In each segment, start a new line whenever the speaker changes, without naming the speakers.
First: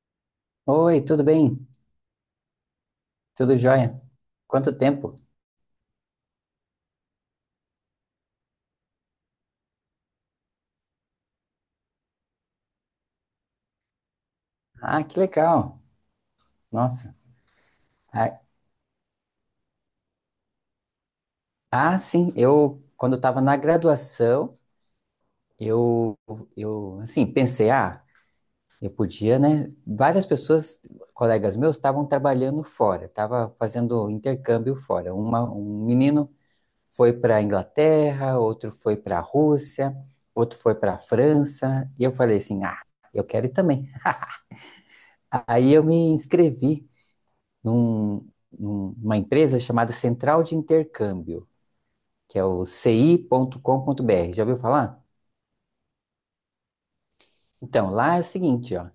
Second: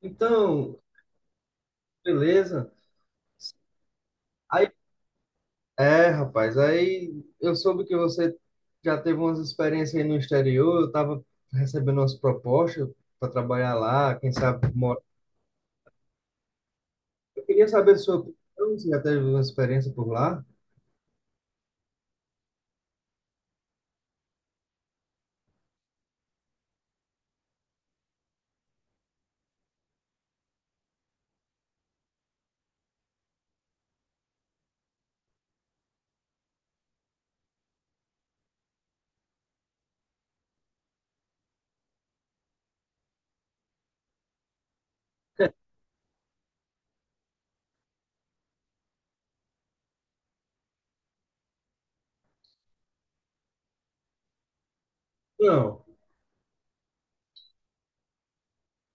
Então,
Oi, tudo bem?
beleza.
Tudo jóia?
Aí,
Quanto tempo?
é, rapaz, aí eu soube que você já teve umas experiências aí no exterior, eu tava recebendo umas propostas para trabalhar lá, quem sabe mora.
Ah, que legal. Nossa.
Eu queria saber sua
Ah,
opinião, você já teve uma experiência por lá?
ah, sim, eu quando eu estava na graduação, eu eu assim, pensei, ah, eu podia, né? Várias pessoas, colegas meus, estavam trabalhando fora, estavam fazendo intercâmbio fora. Um menino foi para a Inglaterra, outro foi para a Rússia, outro foi para a França, e eu falei assim, ah, eu quero ir também. Aí eu me inscrevi num- numa empresa chamada Central de Intercâmbio, que é o ci.com.br. Já ouviu falar?
Não.
Então, lá é o seguinte, ó,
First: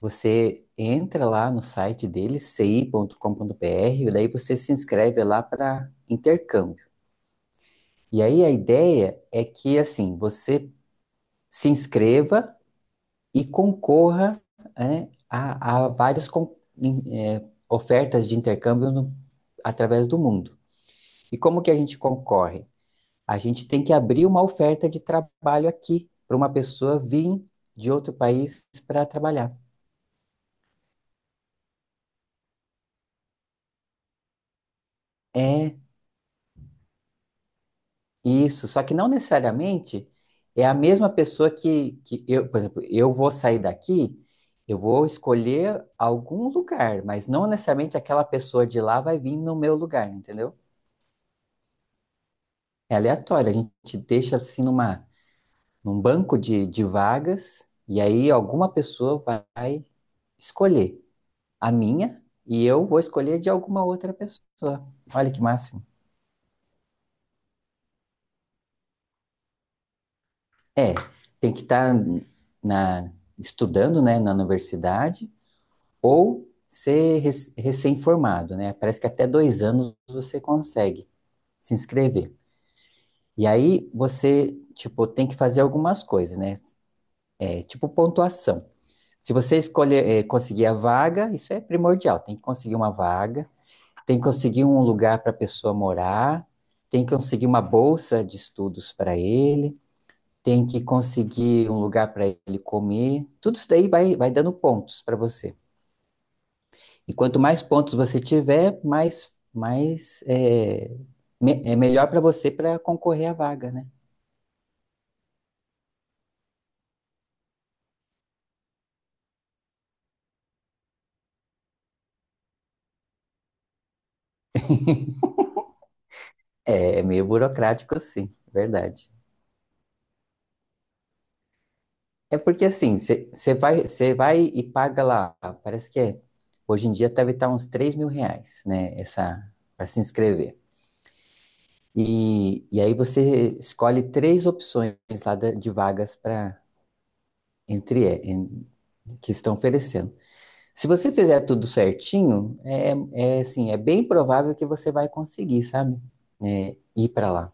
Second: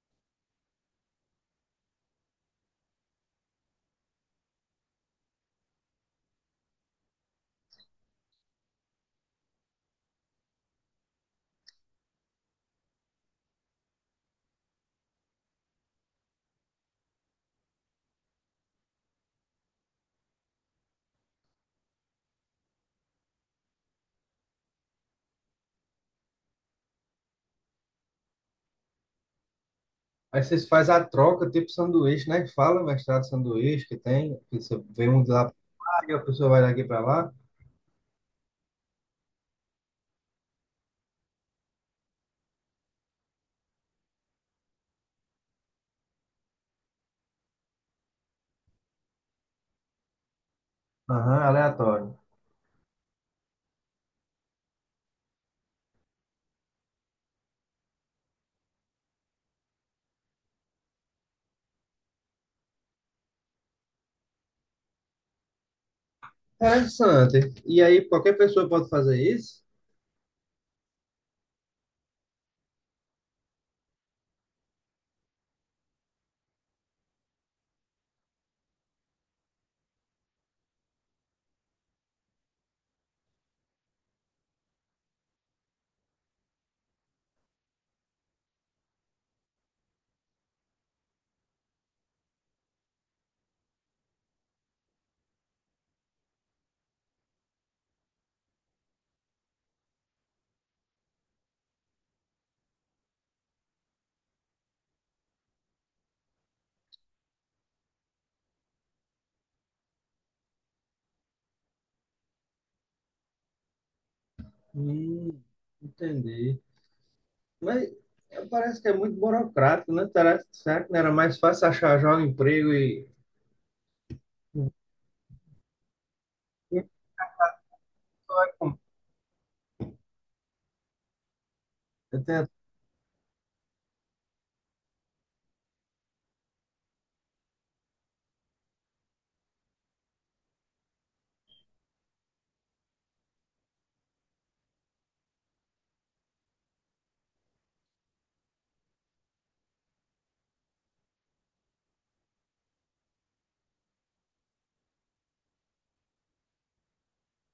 você entra lá no site deles, ci.com.br, e daí você se inscreve lá para intercâmbio. E aí a ideia é que, assim, você se inscreva e concorra, né, a várias eh, ofertas de intercâmbio através do mundo. E como que a gente concorre? A gente tem que abrir uma oferta de trabalho aqui para uma pessoa vir de outro país para trabalhar.
Aí vocês fazem a troca, tipo sanduíche, né? Fala, mestrado sanduíche que tem, que você vem um de lá,
É
e a pessoa vai daqui para lá.
isso, só que não necessariamente é a mesma pessoa que eu, por exemplo, eu vou sair daqui, eu vou escolher algum lugar, mas não necessariamente aquela pessoa de lá vai vir no meu lugar, entendeu?
Aham, aleatório.
É aleatório, a gente deixa assim num banco de vagas e aí alguma pessoa vai escolher a minha e eu vou escolher de alguma outra pessoa. Olha que máximo.
Interessante. E aí, qualquer pessoa pode fazer isso?
É, tem que estar na estudando, né, na universidade ou ser recém-formado, né? Parece que até 2 anos você consegue se inscrever. E aí você, tipo, tem que fazer algumas coisas, né? É, tipo pontuação. Se você escolher, conseguir a vaga, isso é primordial, tem que conseguir uma vaga. Tem que conseguir um lugar para a pessoa morar, tem que conseguir uma bolsa de estudos para ele, tem que conseguir um lugar para ele comer. Tudo isso daí vai dando pontos para você. E quanto mais pontos você tiver, mais é melhor para você para concorrer à vaga, né?
Hum, entendi. Mas é, parece que é muito burocrático, né? Será que não era mais fácil achar já um emprego e.
É, meio burocrático, sim, verdade.
Eu
É
tenho-
porque assim, você vai e paga lá, parece que hoje em dia deve estar uns R$ 3.000, né? Essa, para se inscrever. E aí você escolhe três opções lá de vagas para entre em- que estão oferecendo. Se você fizer tudo certinho, é assim, é bem provável que você vai conseguir, sabe? É, ir para lá.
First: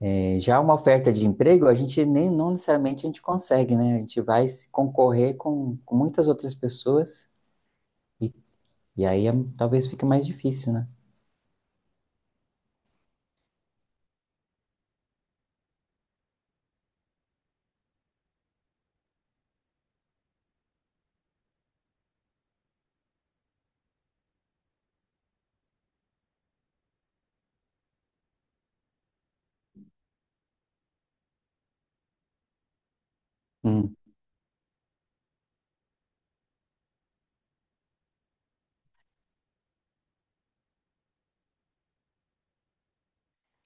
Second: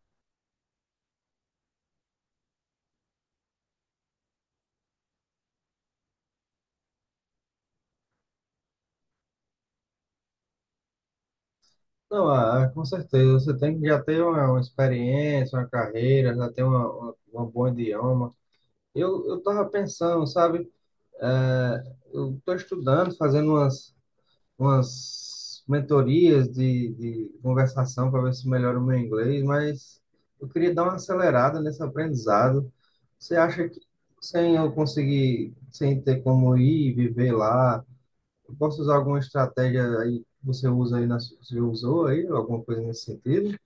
É, já uma oferta de emprego, a gente nem não necessariamente a gente consegue, né? A gente vai se concorrer com muitas outras pessoas e, e aí talvez fique mais difícil, né?
Não, ah, com certeza, você tem que já ter uma experiência, uma carreira, já ter uma bom idioma. Eu tava pensando, sabe? É, eu tô estudando, fazendo umas mentorias de conversação para ver se melhora o meu inglês, mas eu queria dar uma acelerada nesse aprendizado. Você acha que
Hum.
sem eu conseguir, sem ter como ir e viver lá, eu posso usar alguma estratégia aí que você usa aí, na, você usou aí, alguma coisa nesse sentido?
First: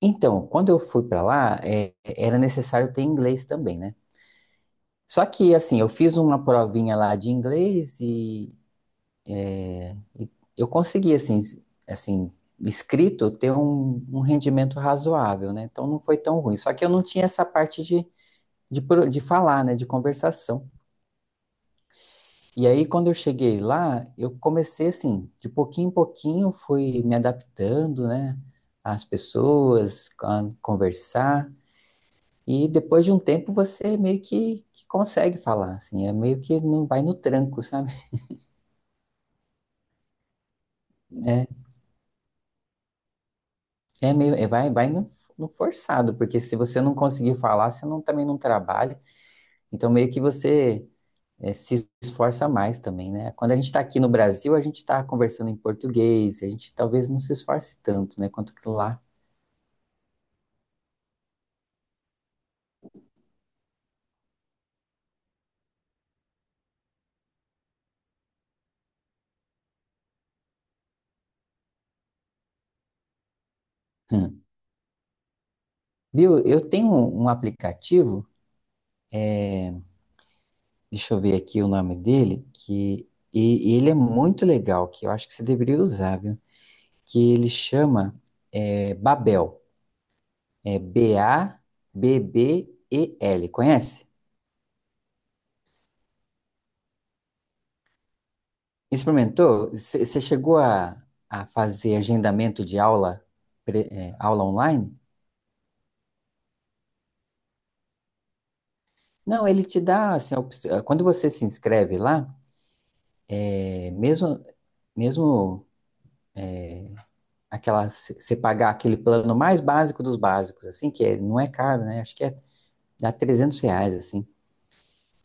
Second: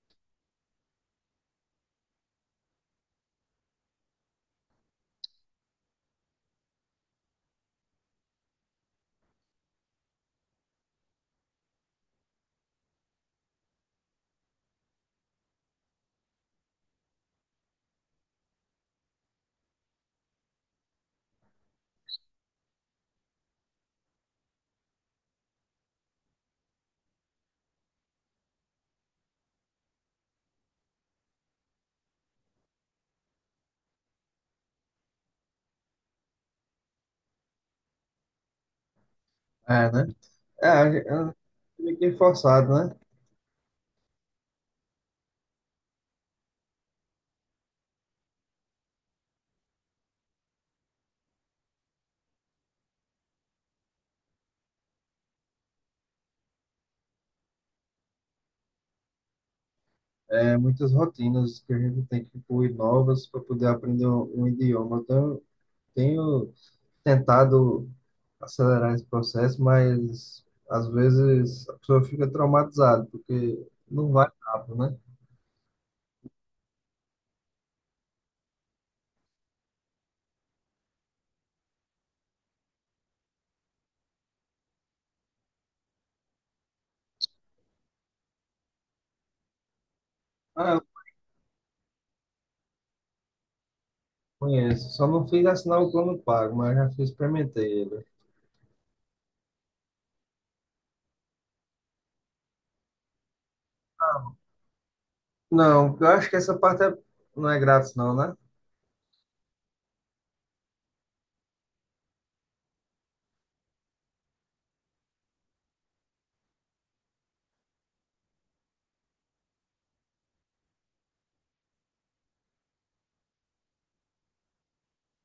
Então, quando eu fui para lá, era necessário ter inglês também, né? Só que, assim, eu fiz uma provinha lá de inglês e eu consegui, assim, escrito ter um rendimento razoável, né? Então não foi tão ruim. Só que eu não tinha essa parte de falar, né? De conversação. E aí, quando eu cheguei lá, eu comecei, assim, de pouquinho em pouquinho, fui me adaptando, né? Às pessoas, a conversar. E depois de um tempo, você meio que consegue falar, assim. É meio que não vai no tranco, sabe?
É, né? É, eu
É,
fiquei forçado, né?
É, meio, vai no forçado, porque se você não conseguir falar, você não, também não trabalha. Então, meio que você se esforça mais também, né? Quando a gente está aqui no Brasil, a gente está conversando em português, a gente talvez não se esforce tanto, né? Quanto que lá.
É, muitas rotinas que a gente tem que incluir novas para poder aprender um idioma. Então, eu tenho tentado acelerar esse processo, mas às vezes a pessoa fica traumatizada, porque não vai
Hum.
rápido, né?
Viu? Eu tenho um aplicativo, deixa eu ver aqui o nome dele, e ele é muito legal, que eu acho que você deveria usar, viu? Que ele chama Babel,
Ah,
é
eu
Babbel, conhece?
conheço, só não fiz assinar o plano pago, mas já fiz, experimentei ele.
Experimentou? Você chegou a fazer agendamento de aula, aula online?
Não, porque eu acho que essa não é grátis, não, né?
Não, ele te dá assim, quando você se inscreve lá, é, mesmo mesmo aquela você pagar aquele plano mais básico dos básicos, assim que não é caro, né? Acho que dá R$ 300 assim.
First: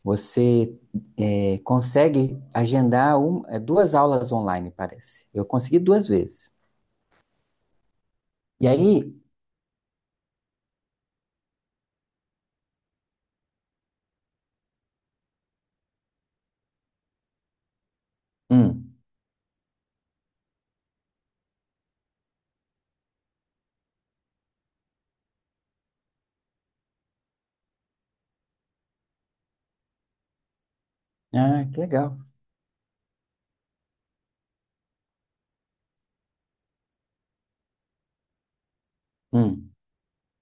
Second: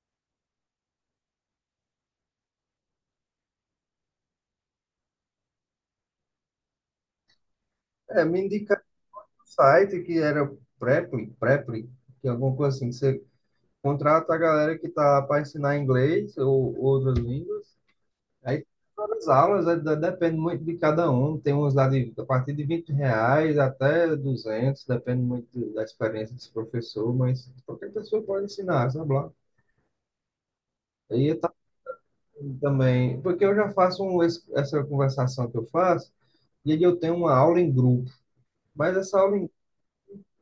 Você consegue agendar duas aulas online, parece. Eu consegui duas vezes.
É, me
E
indicaram
aí,
um site que era Preply, que é alguma coisa assim, que você contrata a galera que tá para ensinar inglês ou outras línguas. Aí
hum,
as aulas, é, depende muito de cada um. Tem uns lá de, a partir de R$ 20 até 200 depende muito da experiência desse professor, mas qualquer pessoa pode ensinar, sabe lá. E eu
ah, que legal.
também, porque eu já faço essa conversação que eu faço, e aí eu tenho uma aula em grupo. Mas essa aula,
Hum,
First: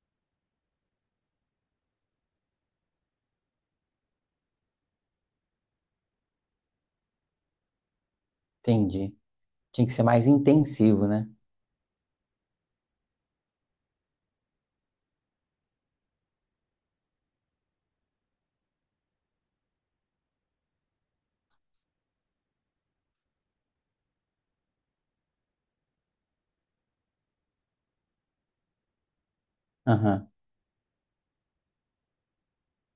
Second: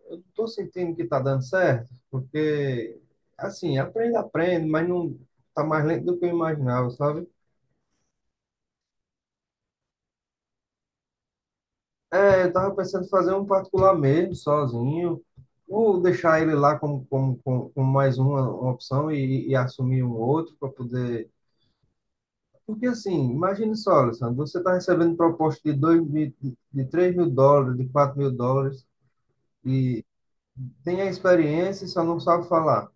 eu não estou sentindo que está dando certo, porque, assim, aprende, aprende, mas não está mais lento do que eu imaginava, sabe?
entendi. Tinha que ser mais intensivo, né?
É, eu tava pensando em fazer um particular mesmo, sozinho, ou deixar ele lá como mais uma opção e assumir um outro para poder. Porque assim, imagine só, Alessandro, você está recebendo proposta de, 2 mil, de 3 mil dólares, de 4 mil dólares, e
Aham.
tem a experiência e só não sabe falar.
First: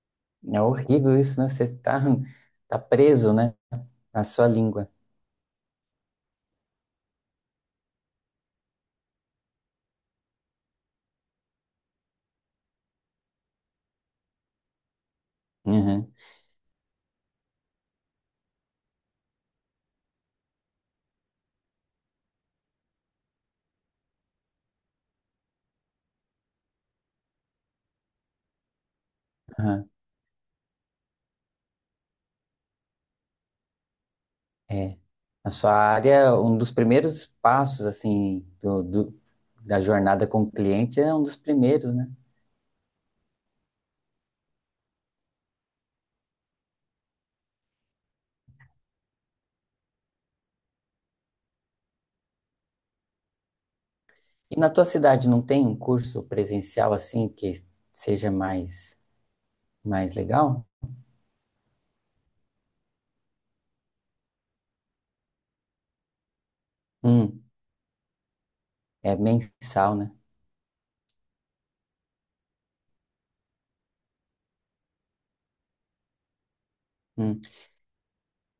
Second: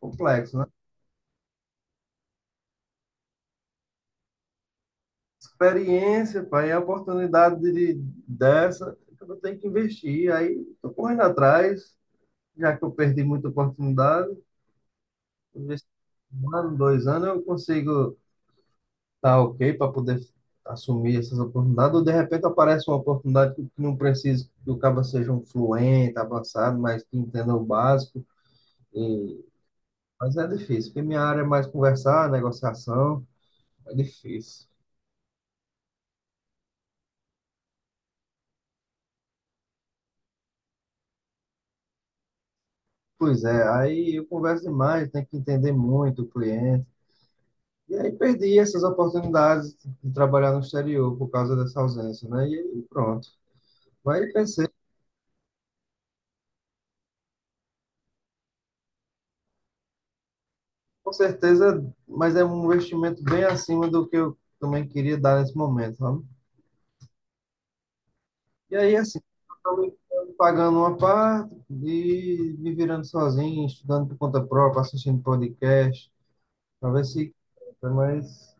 Complexo,
É
né?
horrível isso, né? Você tá preso, né? Na sua língua.
Experiência, pai, é a oportunidade dessa, eu tenho que investir. Aí, tô correndo atrás, já que eu perdi muita oportunidade. Vamos ver se
Uhum.
um ano, 2 anos eu consigo estar ok para poder assumir essas oportunidades, ou de repente aparece uma oportunidade que não precisa que o cara seja um fluente, avançado, mas que entenda o básico. E.
Aham.
Mas é difícil, porque minha área é mais conversar, negociação, é difícil.
É. Na sua área, um dos primeiros passos, assim, da jornada com o cliente é um dos primeiros, né?
Pois é, aí eu converso demais, tenho que entender muito o cliente. E aí perdi essas oportunidades de trabalhar no exterior por causa dessa ausência, né? E aí pronto. Mas
E na tua cidade não tem um curso presencial, assim, que seja mais legal?
com certeza, mas é um investimento bem acima do que eu também queria dar nesse momento, sabe?
Hum.
E aí,
É
assim, eu tô
mensal, né?
pagando uma parte e me virando sozinho, estudando por conta própria, assistindo podcast, pra ver se.
Hum.
Mas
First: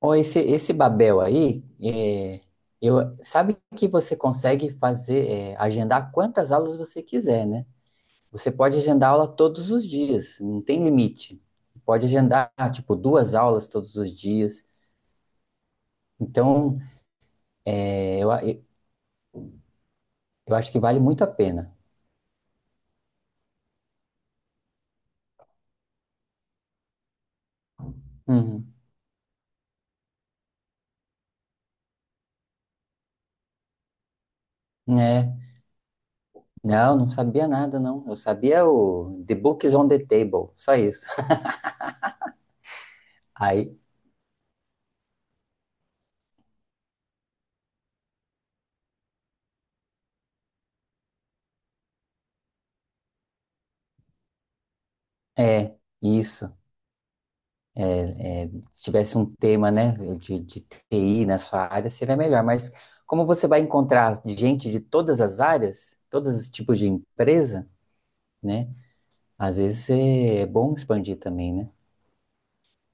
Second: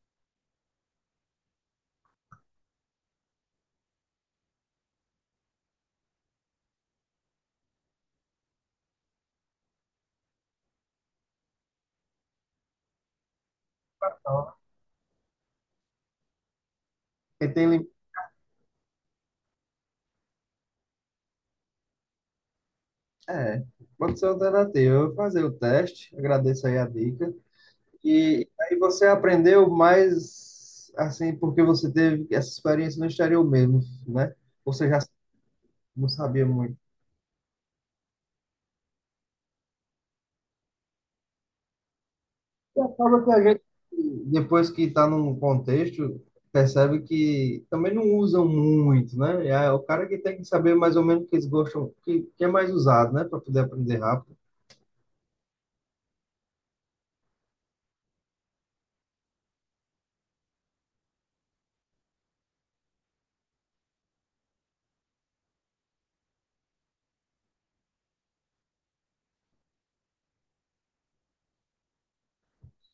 Ó, esse Babel aí, eu, sabe que você consegue fazer, agendar quantas aulas você quiser, né? Você pode agendar aula todos os dias, não tem limite. Pode agendar, tipo, duas aulas todos os
ó,
dias. Então,
quem tem lim-.
é, eu, a- eu acho que vale muito a pena.
É, pode ser alternativa. Eu vou fazer o teste, agradeço aí a dica. E
Uhum.
aí você aprendeu mais, assim, porque você teve essa experiência no exterior mesmo, né? Você já
É,
não sabia muito.
não, não sabia nada, não. Eu sabia o The Books on the Table, só isso.
E acaba que a gente,
Aí,
depois que está num contexto, percebe que também não usam muito, né? É o cara que tem que saber mais ou menos o que eles gostam, o que, que é mais usado, né? Para poder aprender rápido.
é, isso. Se tivesse um tema, né, de TI na sua área, seria melhor. Mas como você vai encontrar gente de todas as áreas, todos os tipos de empresa, né? Às vezes é bom expandir também, né?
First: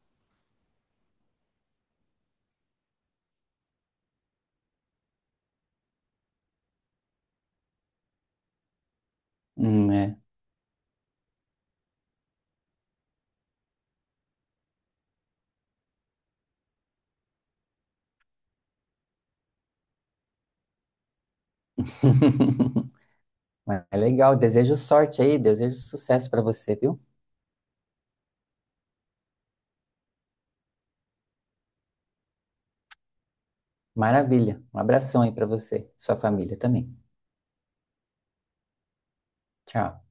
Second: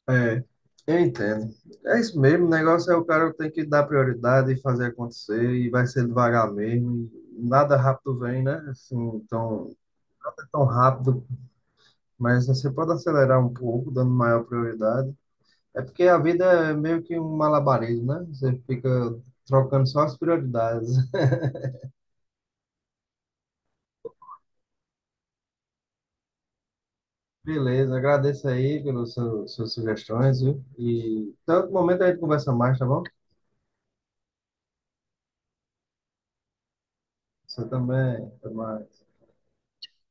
É, eu entendo. É isso mesmo, o negócio é o cara tem que dar prioridade e fazer acontecer, e vai ser devagar mesmo. E nada rápido vem, né? Assim, não
É.
é tão rápido, mas você pode acelerar um pouco, dando maior prioridade. É porque a vida é meio que um malabarismo, né? Você fica trocando só as prioridades.
Mas é legal. Desejo sorte aí, desejo sucesso para você, viu?
Beleza, agradeço aí pelas suas sugestões, viu? E tanto momento a gente conversa mais, tá bom?
Maravilha. Um abração aí para você, sua família também.
Você também, até mais.
Tchau.